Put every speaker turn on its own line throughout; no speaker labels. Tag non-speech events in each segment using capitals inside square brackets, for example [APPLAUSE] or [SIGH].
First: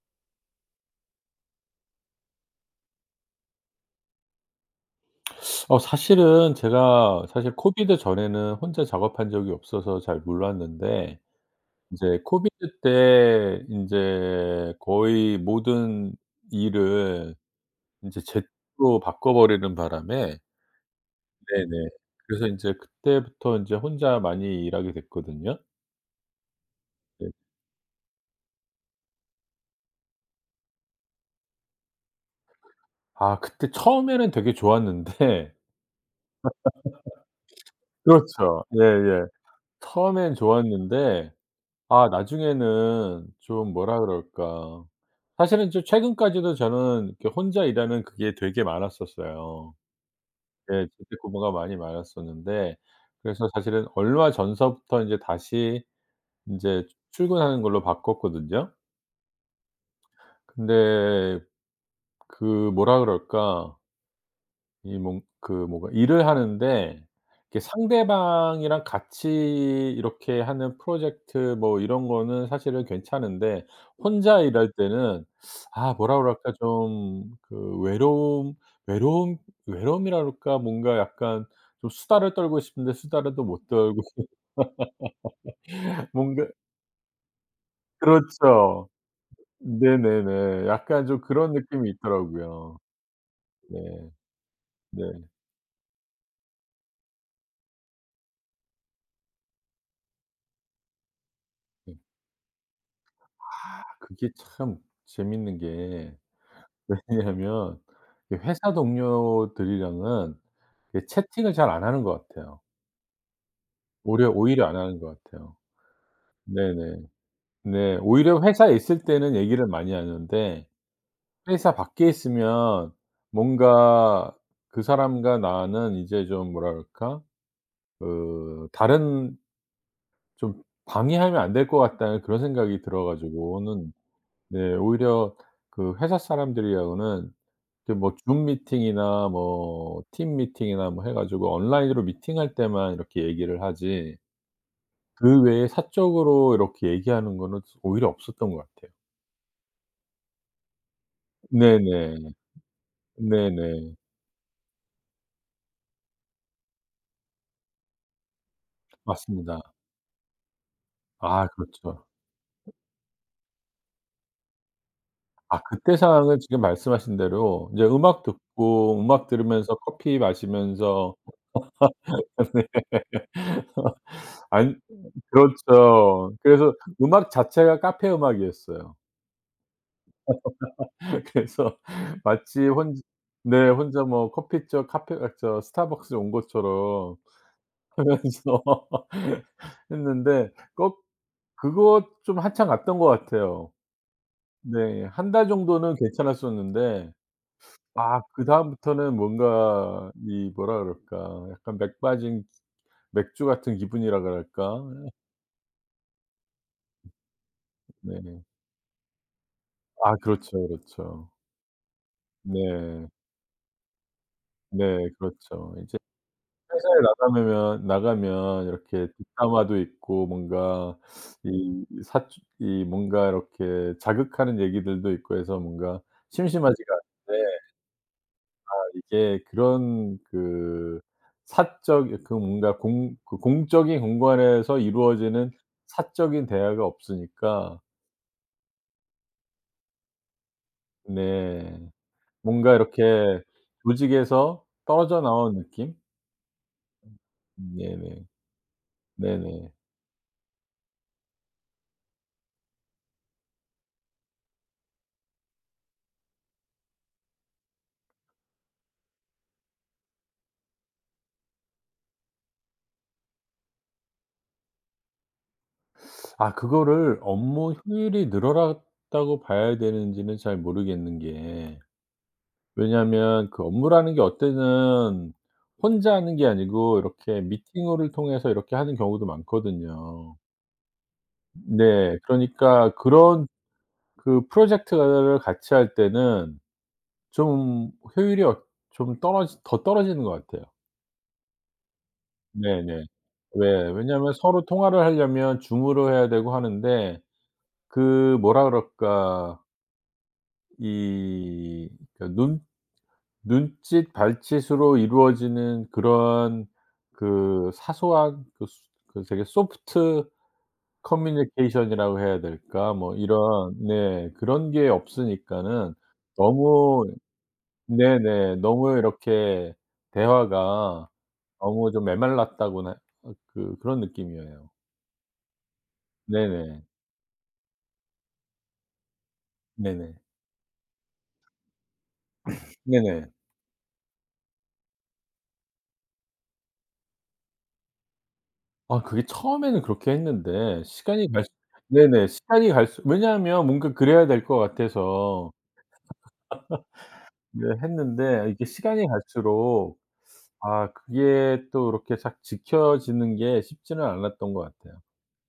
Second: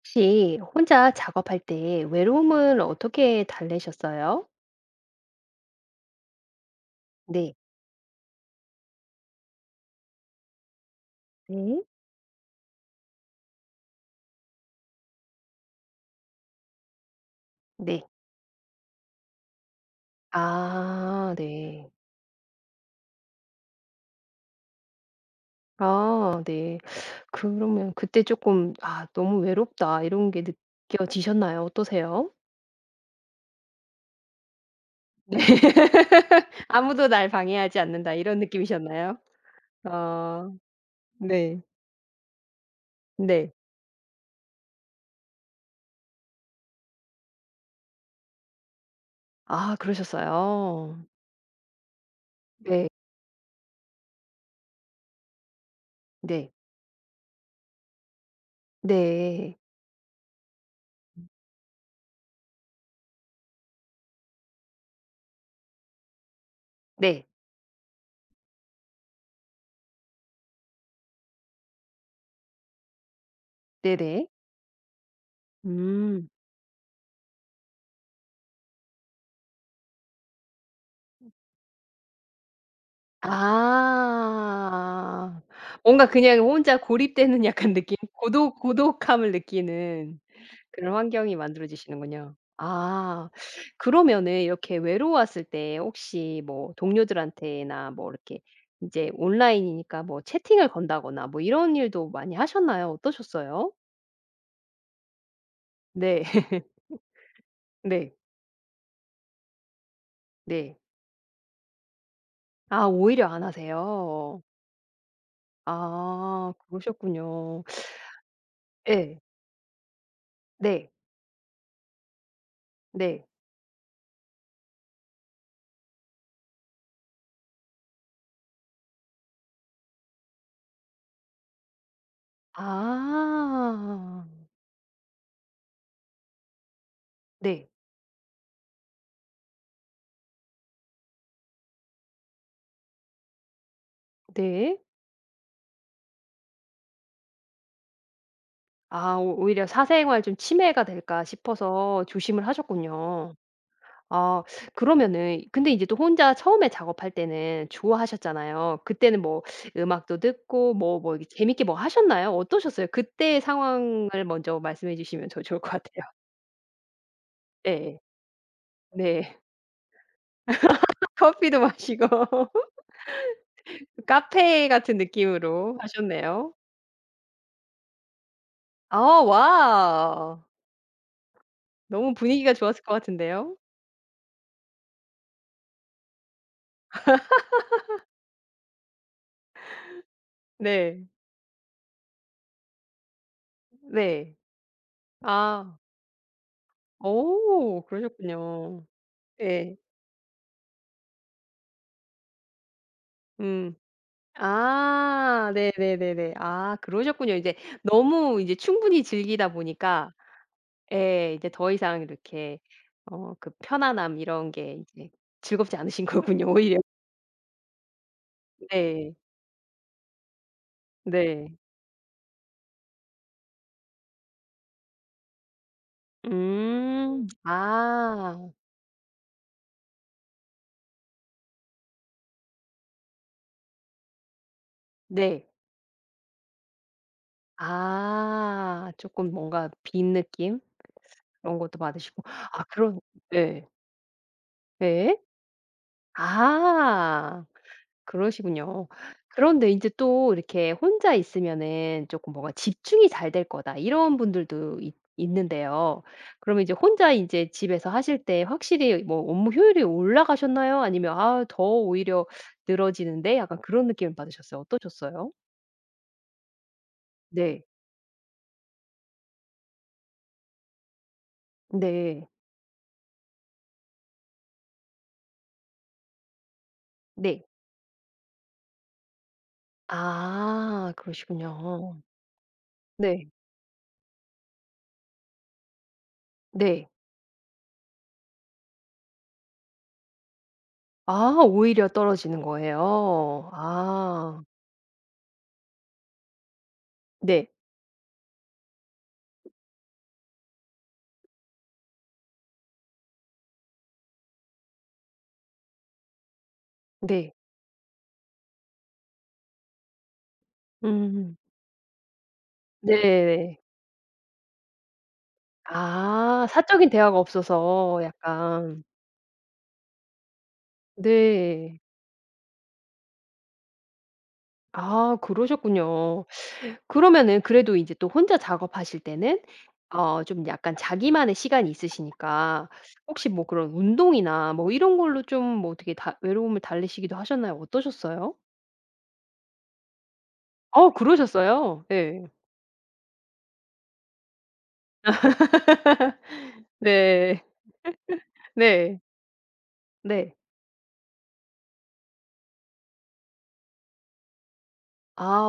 혹시 혼자 작업할 때 외로움을 어떻게 달래셨어요?
사실은 제가
네.
사실 코비드 전에는 혼자 작업한 적이 없어서 잘 몰랐는데,
네.
인제 코비드 때 인제 거의 모든 일을
네.
인제 재택으로 바꿔 버리는 바람에.
아
네네.
네.
그래서 인제 그때부터 인제 혼자 많이 일하게 됐거든요.
아 네.
네.
그러면 그때 쪼끔 '아 너무 외롭다.' 이런 게 느껴지셨나요? 어떠세요?
아, 그때 처음에는 되게
네.
좋았는데.
[LAUGHS] '아무도 날 방해하지 않는다.' 이런
그렇죠.
느낌이셨나요?
예예. 처음엔
아
좋았는데,
네.
아 나중에는
네.
좀 뭐라 그럴까. 사실은 좀 최근까지도 저는 이렇게 혼자 일하는 그게 되게 많았었어요.
아
예,
그러셨어요.
재택근무가 많이 많았었는데,
네.
그래서 사실은 얼마 전서부터 인제 다시
네.
인제 출근하는 걸로 바꿨거든요.
네.
근데 그 뭐라 그럴까. 이 뭔 그 뭐가 일을 하는데,
네.
이렇게 상대방이랑 같이 이렇게 하는 프로젝트 뭐 이런 거는 사실은 괜찮은데,
네네.
혼자 일할 때는 아 뭐라
음.
그럴까, 좀 그 외로움 외로움이라 그럴까? 뭔가 약간 좀 수다를 떨고 싶은데 수다를 또 못 떨고.
아. 뭔가
[LAUGHS]
그냥
뭔가.
혼자 고립되는 약간 느낌? 고독
그렇죠.
고독함을 느끼는
네네네.
그런
약간 좀
환경이
그런 느낌이
만들어지시는군요.
있더라고요.
아.
네.
그러면은 이렇게
네.
외로웠을 때 혹시 뭐 동료들한테나 뭐 이렇게 인제 온라인이니까 뭐 채팅을 건다거나 뭐 이런
네.
일도 많이 하셨나요? 어떠셨어요?
아 그게 참 재밌는 게.
네. [LAUGHS]
[LAUGHS] 왜냐하면
네.
이 회사 동료들이랑은
네.
이렇게 채팅을 잘 안 하는 것 같아요.
아 오히려 안
오히려
하세요?
오히려 안 하는 것 같아요.
아
네네.
그러셨군요.
네. 오히려 회사에 있을
예.
때는 얘기를 많이 하는데
네.
회사 밖에 있으면
네.
뭔가, 그 사람과 나는 이제 좀 뭐라 그럴까? 그 다른, 좀 방해하면 안 될 것 같다는 그런 생각이 들어 가지고는.
아.
네, 오히려 그 회사 사람들이하고는
네.
그 뭐 줌 미팅이나 뭐 팀 미팅이나 뭐 해 가지고 온라인으로 미팅할 때만 이렇게 얘기를 하지,
네.
그 외에 사적으로 이렇게 얘기하는 거는 오히려 없었던 것 같아요.
아 오 오히려 사생활 좀 침해가 될까 싶어서
네네.
조심을 하셨군요.
네네.
아 그러면은 근데 이제 또 혼자 처음에 작업할 때는 좋아하셨잖아요. 그때는 뭐
맞습니다.
음악도 듣고 뭐 뭐 이렇게
아
재밌게 뭐
그렇죠.
하셨나요? 어떠셨어요? 그때의 상황을 먼저 말씀해 주시면 더 좋을
아
것
그때
같아요. [LAUGHS]
상황은 지금 말씀하신 대로 인제
예예.
음악
네.
들으면서 커피 마시면서.
커피도 마시고
[LAUGHS]
[LAUGHS]
네.
카페
안
같은 느낌으로
그렇죠.
하셨네요.
그래서 음악 자체가 카페 음악이었어요.
아 와.
그래서
너무
[LAUGHS]
분위기가
마치
좋았을 것
혼
같은데요.
네, 혼자 뭐 커피숍, 카페, 아 저 스타벅스 온 것처럼 하면서 [LAUGHS] 했는데 꼭
네.
그거 좀 한참 갔던 것 같아요.
네.
네. 한 달
아.
정도는 괜찮았었는데,
오
아
그러셨군요.
그다음부터는
예.
뭔가 이 뭐라 그럴까, 약간 맥 빠진 맥주
음.
같은 기분이라 그럴까?
아 네네네네. 아 그러셨군요. 이제 너무
네.
이제 충분히 즐기다 보니까
아 그렇죠, 그렇죠.
예 이제 더 이상 이렇게
네.
어 그 편안함 이런 게
네
이제
그렇죠.
즐겁지
이제
않으신 [LAUGHS] 거군요 오히려.
회사에 나가면 이렇게
네.
뒷담화도 있고 뭔가
네.
이 사주 이 뭔가 이렇게 자극하는 얘기들도 있고 해서 뭔가 심심하지가
음.
않은데,
아
이게 그런 그 사적, 그 뭔가 공 그 공적인 공간에서
네.
이루어지는 사적인 대화가 없으니까.
아 조금 뭔가 빈 느낌 그런 것도
네.
받으시고 아
뭔가
그런
이렇게
네.
조직에서
네.
떨어져 나온 느낌?
아.
네네.
그러시군요. 그런데
네네.
인제 또 이렇게 혼자 있으면은 쪼끔 뭔가 '집중이 잘 될 거다.' 이런 분들도 있 있는데요. 그러면 이제 혼자 인제 집에서 하실 때 확실히 뭐 업무 효율이 올라가셨나요? 아니면 '아 더 오히려 늘어지는데?' 약간 그런 느낌을 받으셨어요? 어떠셨어요?
아 그거를
네.
업무 효율이 늘어났다고 봐야 되는지는 잘 모르겠는 게,
네.
왜냐하면 그 업무라는 게 어때는 혼자 하는 게 아니고 이렇게
네.
미팅을 통해서 이렇게 하는 경우도 많거든요.
아 그러시군요.
네. 그러니까
네.
그런, 그 프로젝트를 같이 할 때는
네.
좀 효율이 좀 떨어지 더 떨어지는 것 같아요.
아 오히려 떨어지는
네네.
거예요?
왜 왜냐하면
아.
서로 통화를 하려면 줌으로 해야 되고 하는데,
네.
그 뭐라 그럴까, 이 그 눈 눈짓 발짓으로 이루어지는 그런
네.
그 사소한 그 소 그 되게 소프트
음.
커뮤니케이션이라고 해야 될까? 뭐
네.
이런, 네 그런 게 없으니까는
아 사적인
너무.
대화가 없어서
네네.
약간
너무 이렇게 대화가
네.
너무 좀 메말랐다고나, 그 그런 느낌이에요.
아 그러셨군요.
네네.
그러면은 그래도 이제 또 혼자 작업하실 때는
네네.
어 좀 약간 자기만의 시간이 있으시니까 혹시
네네.
뭐 그런 운동이나 뭐 이런 걸로 좀 뭐 어떻게 다 외로움을 달래시기도 하셨나요? 어떠셨어요?
아 그게 처음에는 그렇게 했는데
어
시간이 갈수
그러셨어요? 네
네네. 시간이 갈수 왜냐하면 뭔가 그래야 될 것 같아서.
네.
네, 했는데 이게
네.
시간이 갈수록,
네.
아 그게 또 이렇게 싹 지켜지는 게 쉽지는 않았던 것 같아요.
아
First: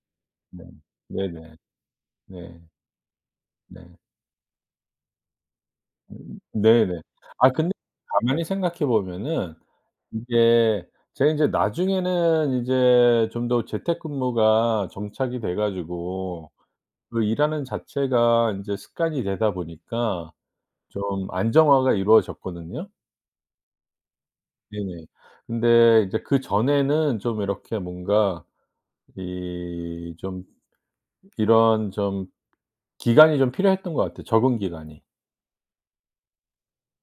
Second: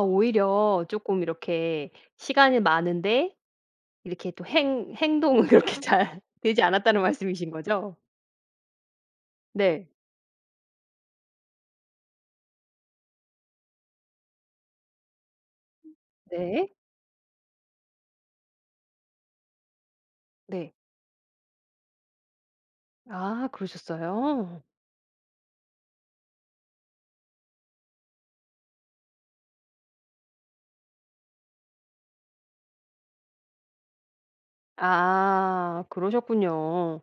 네.
오히려 조금
네네.
이렇게 시간이
네.
많은데
네.
이렇게 또 행 행동은 그렇게 잘 [LAUGHS] 되지
네네.
않았다는
아
말씀이신
근데
거죠?
가만히 생각해 보면은,
네.
이게 제가 인제 나중에는 이제 좀 더 재택근무가 정착이 돼 가지고
네.
그 일하는 자체가 인제 습관이 되다 보니까
네.
좀 안정화가 이루어졌거든요.
아 그러셨어요?
네네. 근데 이제 그전에는 좀 이렇게 뭔가 이 좀 이런 좀 기간이 좀 필요했던 것 같아요, 적응 기간이.
아 그러셨군요.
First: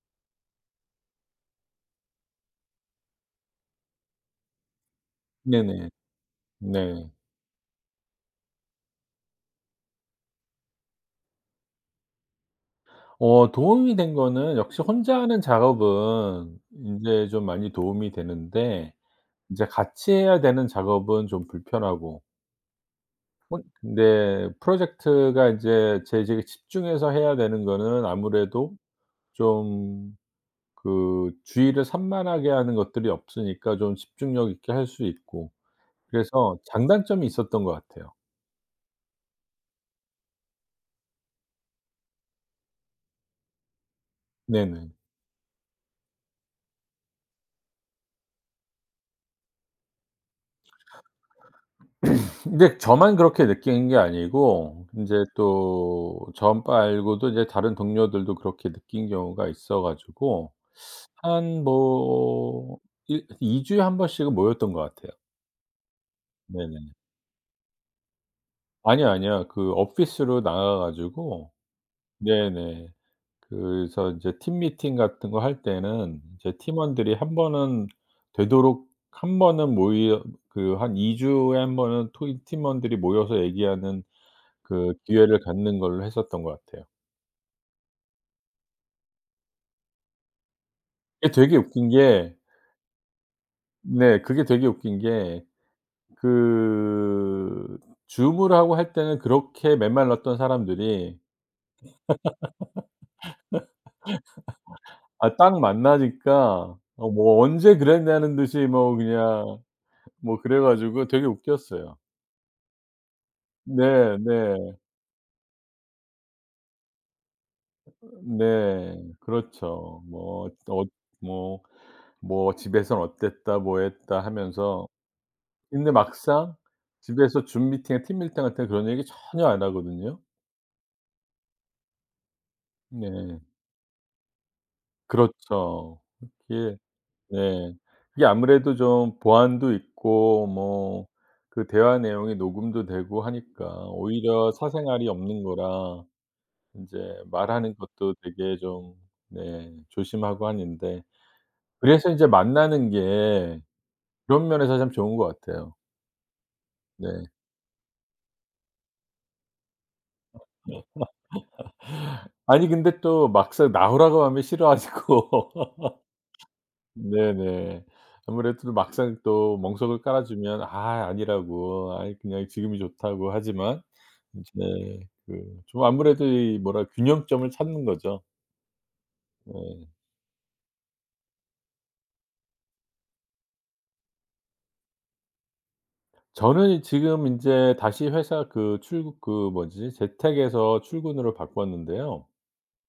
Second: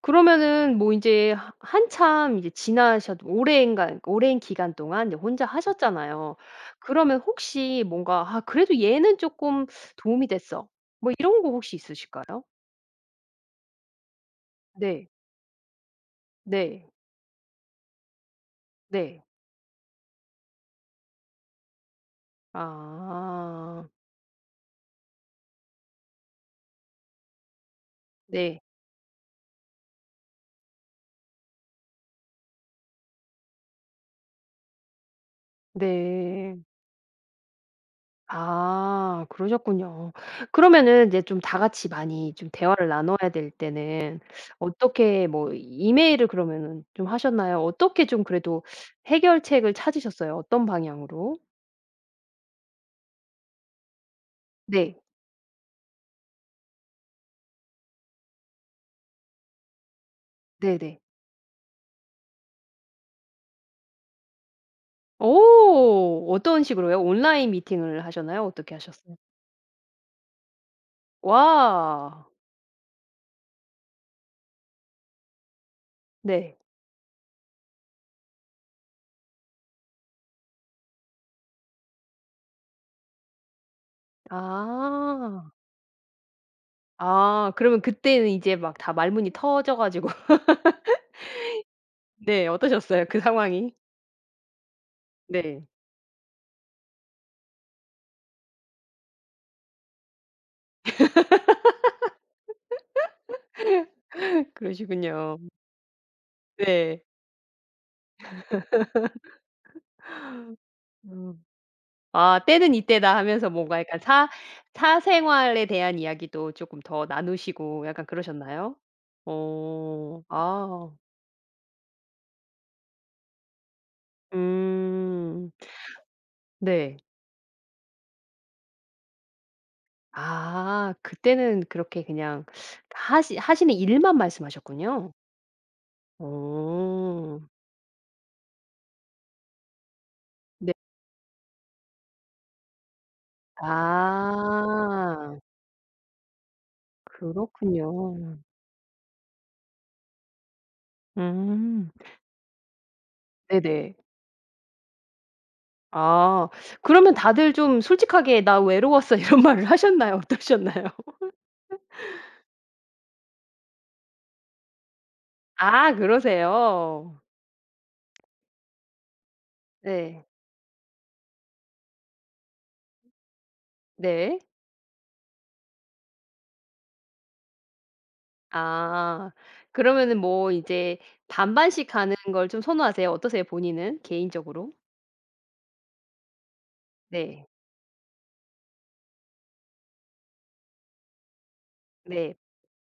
그러면은 뭐 인제 하 한참 이제 지나셨 오랜간 오랜 기간 동안 이제 혼자
네네.
하셨잖아요.
네.
그러면 혹시 뭔가 '아 그래도 얘는 쪼끔 도움이 됐어.' 뭐 이런 거 혹시 있으실까요?
도움이 된 거는 역시
네.
혼자 하는 작업은
네.
인제 좀 많이 도움이 되는데,
네.
인제 같이 해야 되는 작업은 좀 불편하고. 혼
아.
근데 프로젝트가 인제 제 지금 집중해서 해야 되는 거는
네.
아무래도 좀 그 주의를 산만하게 하는 것들이 없으니까 좀 집중력 있게 할 수 있고,
네.
그래서 장단점이 있었던 것 같아요.
아 그러셨군요. 그러면은 이제 좀 다 같이 많이 좀 대화를 나눠야 될 때는
네네.
어떻게 뭐 이메일을 그러면은 좀 하셨나요? 어떻게 좀 그래도 해결책을 찾으셨어요? 어떤 방향으로?
근데 저만 그렇게 느끼는 게 아니고
네.
인제 또 저 말고도 이제 다른 동료들도 그렇게 느낀 경우가 있어 가지고
네네.
한 뭐 일 2 주에 한 번씩은 모였던 것 같아요.
오. 어떤
네네.
식으로요? 온라인 미팅을 하셨나요? 어떻게
아니요,
하셨어요?
아니요. 그 오피스로 나가 가지고.
와.
네네. 그래서 이제 팀 미팅 같은 거 할 때는 이제
네.
팀원들이 한 번은 모여, 그 한 2 주에 한 번은 토이 팀원들이 모여서 얘기하는 그 기회를
아.
갖는 걸로 했었던 것 같아요.
아 그러면 그때는 이제 막 다 말문이 터져 가지고 [LAUGHS]
그게 되게 웃긴 게
네 어떠셨어요? 그 상황이?
네, 그게 되게 웃긴 게,
네.
그 줌을 하고 할 때는 그렇게 메말랐던 사람들이
[LAUGHS]
아
그러시군요.
딱 만나니까
네.
뭐 "언제 그랬냐."는 듯이 뭐 그냥 뭐 그래 가지고 되게
음.
웃겼어요.
아 때는 이때다 하면서 뭔가 약간
네
사
네.
사생활에 대한 이야기도 쪼끔 더 나누시고 약간 그러셨나요?
네. 그렇죠.
어.
뭐
아.
뭐 뭐 "집에선 어땠다. 뭐 했다." 하면서.
음.
근데 막상
네.
집에서 줌 미팅이나 팀 밀팅 할 때 그런 얘기 전혀 안 하거든요.
아 그때는 그렇게 그냥 하시
네.
하시는 일만 말씀하셨군요.
그렇죠. 그게
어.
네. 그게 아무래도 좀 보안도 있고
네.
뭐 그 대화 내용이 녹음도 되고 하니까 오히려 사생활이
아.
없는 거라 인제 말하는
그렇군요.
것도 되게 좀, 네, 조심하고 하는데,
음.
그래서 인제 만나는 게
네네.
그런 면에서 참 좋은 것 같아요.
아 그러면
네.
다들 좀 솔직하게 "나 외로웠어." [LAUGHS] 이런 말을 하셨나요? 어떠셨나요?
아니, 근데 또 막상 나오라고 하면 싫어하시고. [LAUGHS]
아 그러세요?
네네. 아무래도 또 막상 또 멍석을 깔아
네.
주면 "아 아니라고. 아 그냥 지금이 좋다."고 하지만,
네.
이제 그좀 아무래도 이 뭐라 균형점을 찾는 거죠.
아.
네.
그러면은 뭐 이제 반반씩 가는 걸 좀 선호하세요? 어떠세요 본인은 개인적으로?
저는 지금
네.
인제 다시 회사 그 출국 그 뭐지, 재택에서 출근으로 바꿨는데요.
네.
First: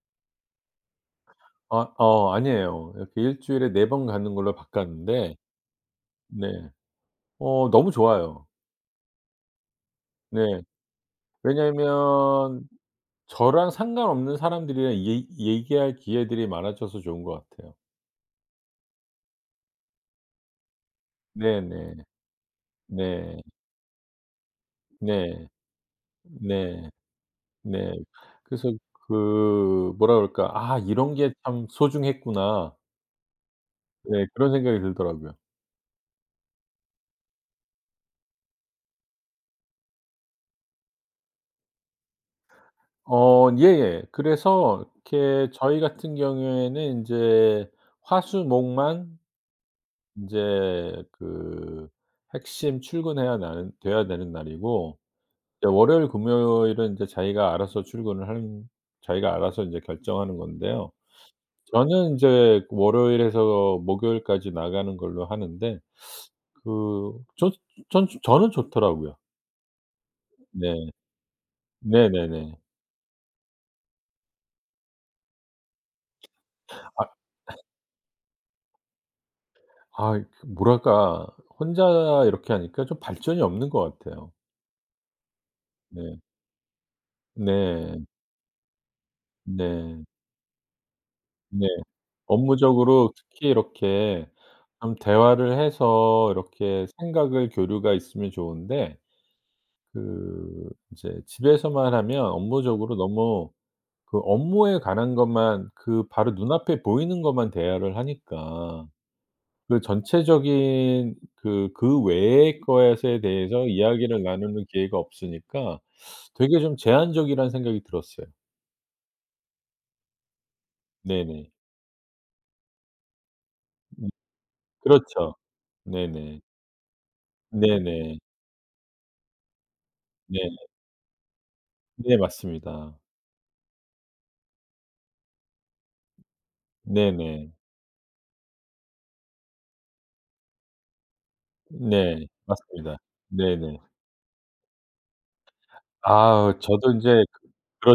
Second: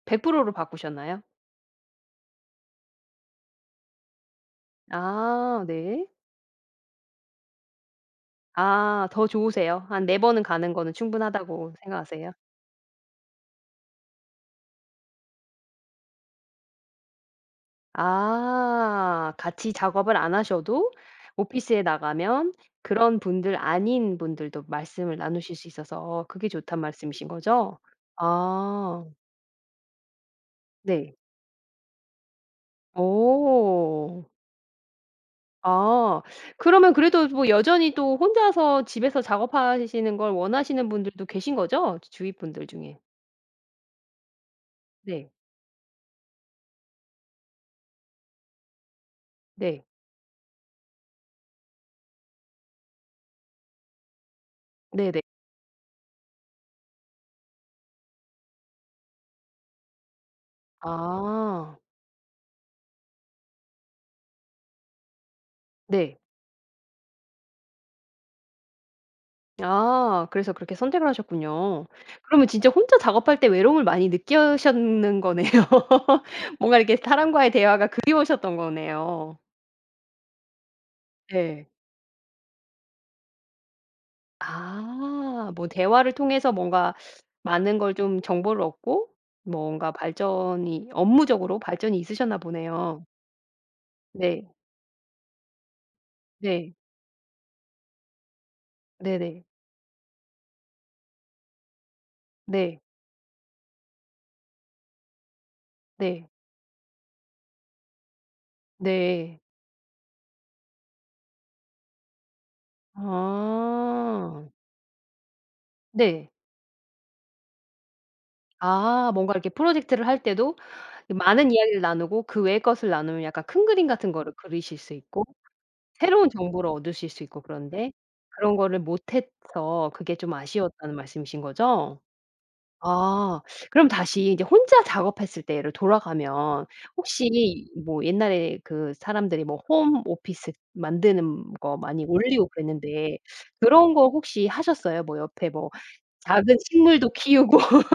100%로 바꾸셨나요?
아 아니에요. 이렇게 일 주일에 네 번 가는 걸로 바꿨는데.
아 네.
네. 너무 좋아요.
아 더 좋으세요? 한 4 번은
네.
가는 거는 충분하다고 생각하세요?
왜냐면 저랑 상관없는 사람들이랑 얘 얘기할 기회들이 많아져서 좋은 것 같아요.
아. 같이 작업을 안 하셔도 오피스에
네네.
나가면 그런
네.
분들 아닌 분들도 말씀을
네.
나누실 수 있어서 그게 좋단
네.
말씀이신 거죠?
네. 그래서
아
그 뭐라 그럴까, '아
네.
이런 게 참 소중했구나.'
오,
네 그런 생각이 들더라고요.
아. 그러면 그래도 뭐 여전히 또 혼자서 집에서 작업하시는 걸 원하시는 분들도 계신 거죠? 주위 분들 중에?
예예. 그래서
네.
이렇게 저희 같은 경우에는 인제 화수목만
네.
인제 그 핵심 출근해야 나는 돼야 되는 날이고,
네네.
네 월요일 금요일은 이제 자기가 알아서 인제 결정하는 건데요.
아.
저는 인제 월요일에서 목요일까지 나가는 걸로 하는데,
네.
그 저 전 저는 좋더라고요.
아 그래서 그렇게
네.
선택을 하셨군요. 그러면
네네네.
진짜 혼자 작업할 때 외로움을 많이 느끼셨는 거네요. [LAUGHS] 뭔가 이렇게
아
사람과의 대화가 그리우셨던 거네요.
아 그 뭐랄까,
네.
혼자 이렇게 하니까 좀 발전이 없는 것 같아요.
아. 뭐 대화를
네.
통해서 뭔가 많은 걸
네.
좀 정보를 얻고 뭔가
네.
발전이 업무적으로
네.
발전이 있으셨나 보네요.
업무적으로 특히 이렇게
네.
좀 대화를 해서
네.
이렇게 생각을 교류가 있으면 좋은데,
네네.
그 이제 집에서만 하면
네.
업무적으로 너무 그 업무에 관한 것만, 그
네. 네.
바로 눈앞에 보이는 것만 대화를 하니까
네.
그 전체적인 그 그 외의 것에 대해서 이야기를
아.
나누는 기회가 없으니까
네.
되게 좀 제한적이라는 생각이 들었어요.
아 뭔가 이렇게 프로젝트를 할 때도
네네.
많은 이야기를 나누고 그 외의 것을 나누면 약간 큰 그림
음.
같은 거를 그리실 수 있고
그렇죠.
새로운
네네.
정보를 얻으실 수 있고 그런데
네네.
그런 거를 못 해서 그게 좀
네.
아쉬웠다는 말씀이신 거죠?
네 맞습니다.
아. 그럼 다시 이제 혼자 작업했을 때로 돌아가면
네네.
혹시 뭐 옛날에 그 사람들이 뭐 홈 오피스 만드는 거 많이
네.
올리고
맞습니다.
그랬는데
네네.
그런 거 혹시 하셨어요? 뭐 옆에 뭐
아
작은
저도
식물도
인제
키우고
그렇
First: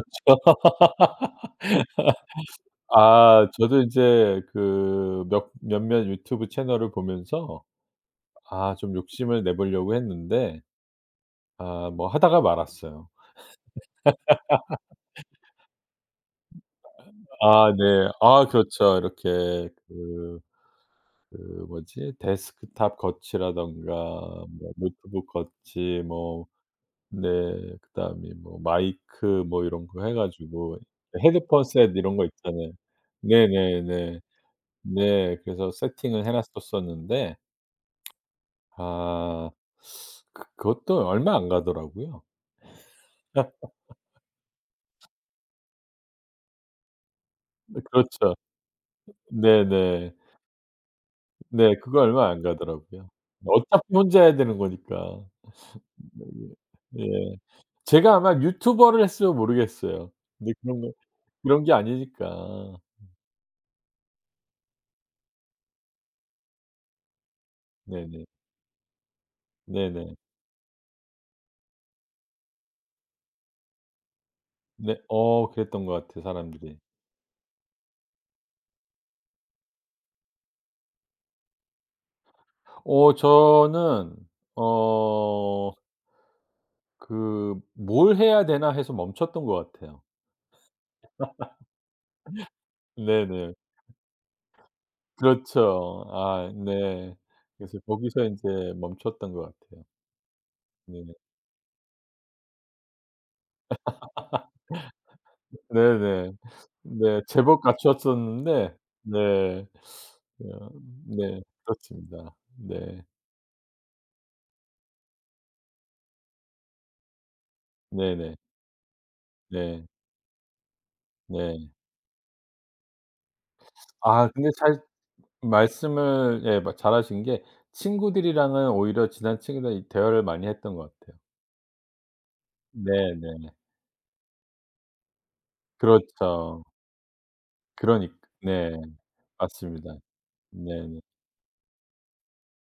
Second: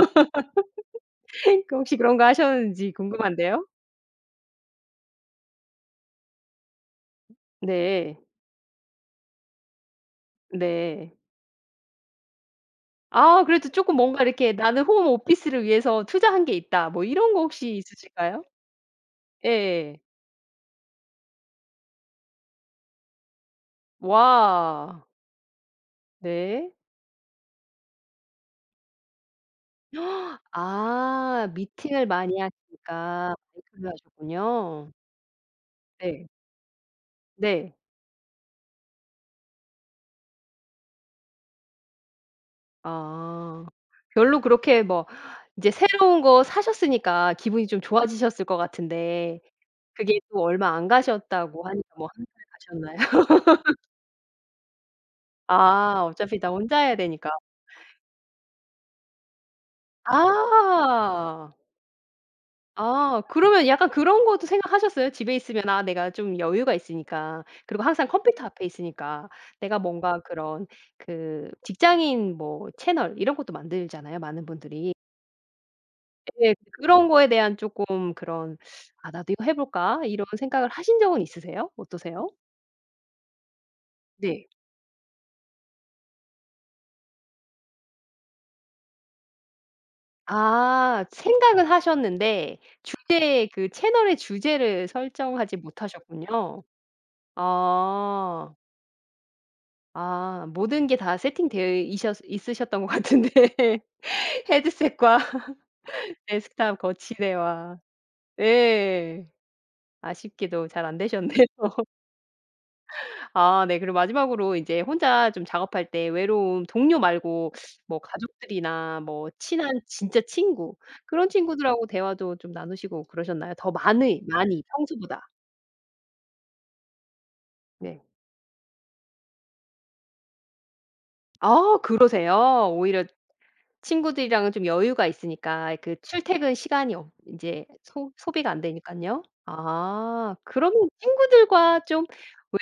[LAUGHS] 그 혹시 그런 거 하셨는지
아
궁금한데요?
저도 이제 그 몇 몇몇 유튜브 채널을 보면서
네.
아 좀 욕심을 내 보려고 했는데
네.
아 뭐 하다가 말았어요.
아 그래도 쪼끔 뭔가 이렇게 '나는 홈 오피스를 위해서 투자한 게 있다.' 뭐 이런 거
아
혹시
네.
있으실까요?
아 그렇죠. 이렇게
예.
그 그 뭐지, 데스크탑 거치라든가 뭐
와.
노트북 거치 뭐,
네.
네, 그다음에 뭐 마이크 뭐 이런 거 해 가지고
아
헤드폰 셋
미팅을
이런 거
많이
있잖아요.
하시니까 마이크를
네네네.
하셨군요.
네. 그래서 세팅을
네.
해 놨었었는데,
네.
아. 그것도 얼마 안 가더라고요.
아.
[LAUGHS]
별로 그렇게 뭐 이제 새로운 거 사셨으니까 기분이 좀
그렇죠.
좋아지셨을 것 같은데
네네.
그게 또 얼마 안 가셨다고
네.
하니까
그거
뭐 한
얼마 안
달
가더라고요.
가셨나요?
어차피 혼자 해야 되는 거니까.
아
네.
어차피 다 혼자 해야
예.
되니까.
예. 제가 아마 유튜버를 했으면 모르겠어요. 근데
아.
그런 게 아니니까.
아 그러면 약간 그런 것도 생각하셨어요? 집에 있으면 아 내가 좀 여유가 있으니까 그리고 항상
네네.
컴퓨터 앞에 있으니까 내가
네네.
뭔가 그런 그 직장인 뭐 채널 이런 것도 만들잖아요, 많은 분들이.
네. 그랬던 것 같아요,
예.
사람들이.
그런 거에 대한 쪼끔 그런 '아 나도 이거 해 볼까?' 이런 생각을 하신 적은 있으세요? 어떠세요?
저는
네.
어 '뭘 해야 되나?' 해서 멈췄던 것 같아요.
아 생각은 하셨는데 주제
네네.
그 채널의 주제를 설정하지
그렇죠. 아
못하셨군요.
네. 그래서 거기서 인제
아.
멈췄던 것 같아요.
아 모든 게
네.
다 세팅되어 이셨 있으셨던 것 같은데 [LAUGHS] 헤드셋과
네네.
데스크탑
네. 제법
거치대와
갖추었었는데.
네
네.
아쉽게도
어
잘 안 되셨네요.
네.
[LAUGHS]
그렇습니다. 네.
아 네 그리고 마지막으로 인제 혼자 좀 작업할 때 외로움 동료 말고 뭐
네네.
가족들이나 뭐 친한
네.
진짜 친구 그런
네.
친구들하고 대화도 좀 나누시고 그러셨나요? 더 많이
아 근데
많이
잘
평소보다.
말씀을 예 마 잘하신 게,
네.
친구들이랑은 오히려 지난 친구들이랑 이 대화를 많이 했던 것 같아요.
아 그러세요? 오히려
네네.
친구들이랑은 좀 여유가 있으니까 그 출퇴근
그렇죠.
시간이 없 인제
그러니.
소 소비가 안
네.
되니깐요.
맞습니다.
아 그러면
네네.
친구들과 좀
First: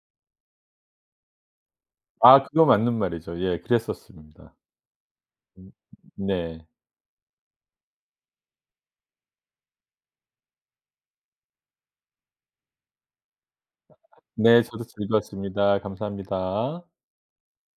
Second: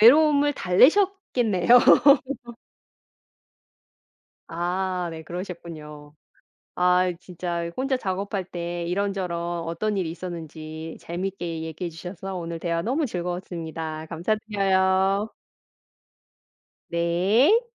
외로움을 달래셨겠네요. [LAUGHS]
아 그거 맞는 말이죠. 예. 그랬었습니다.
아 네
음.
그러셨군요.
네.
아 진짜 혼자 작업할 때 이런저런 어떤 일이 있었는지 재밌게 얘기해 주셔서 오늘 대화 너무 즐거웠습니다.
네 저도
감사드려요.
즐거웠습니다. 감사합니다.
네.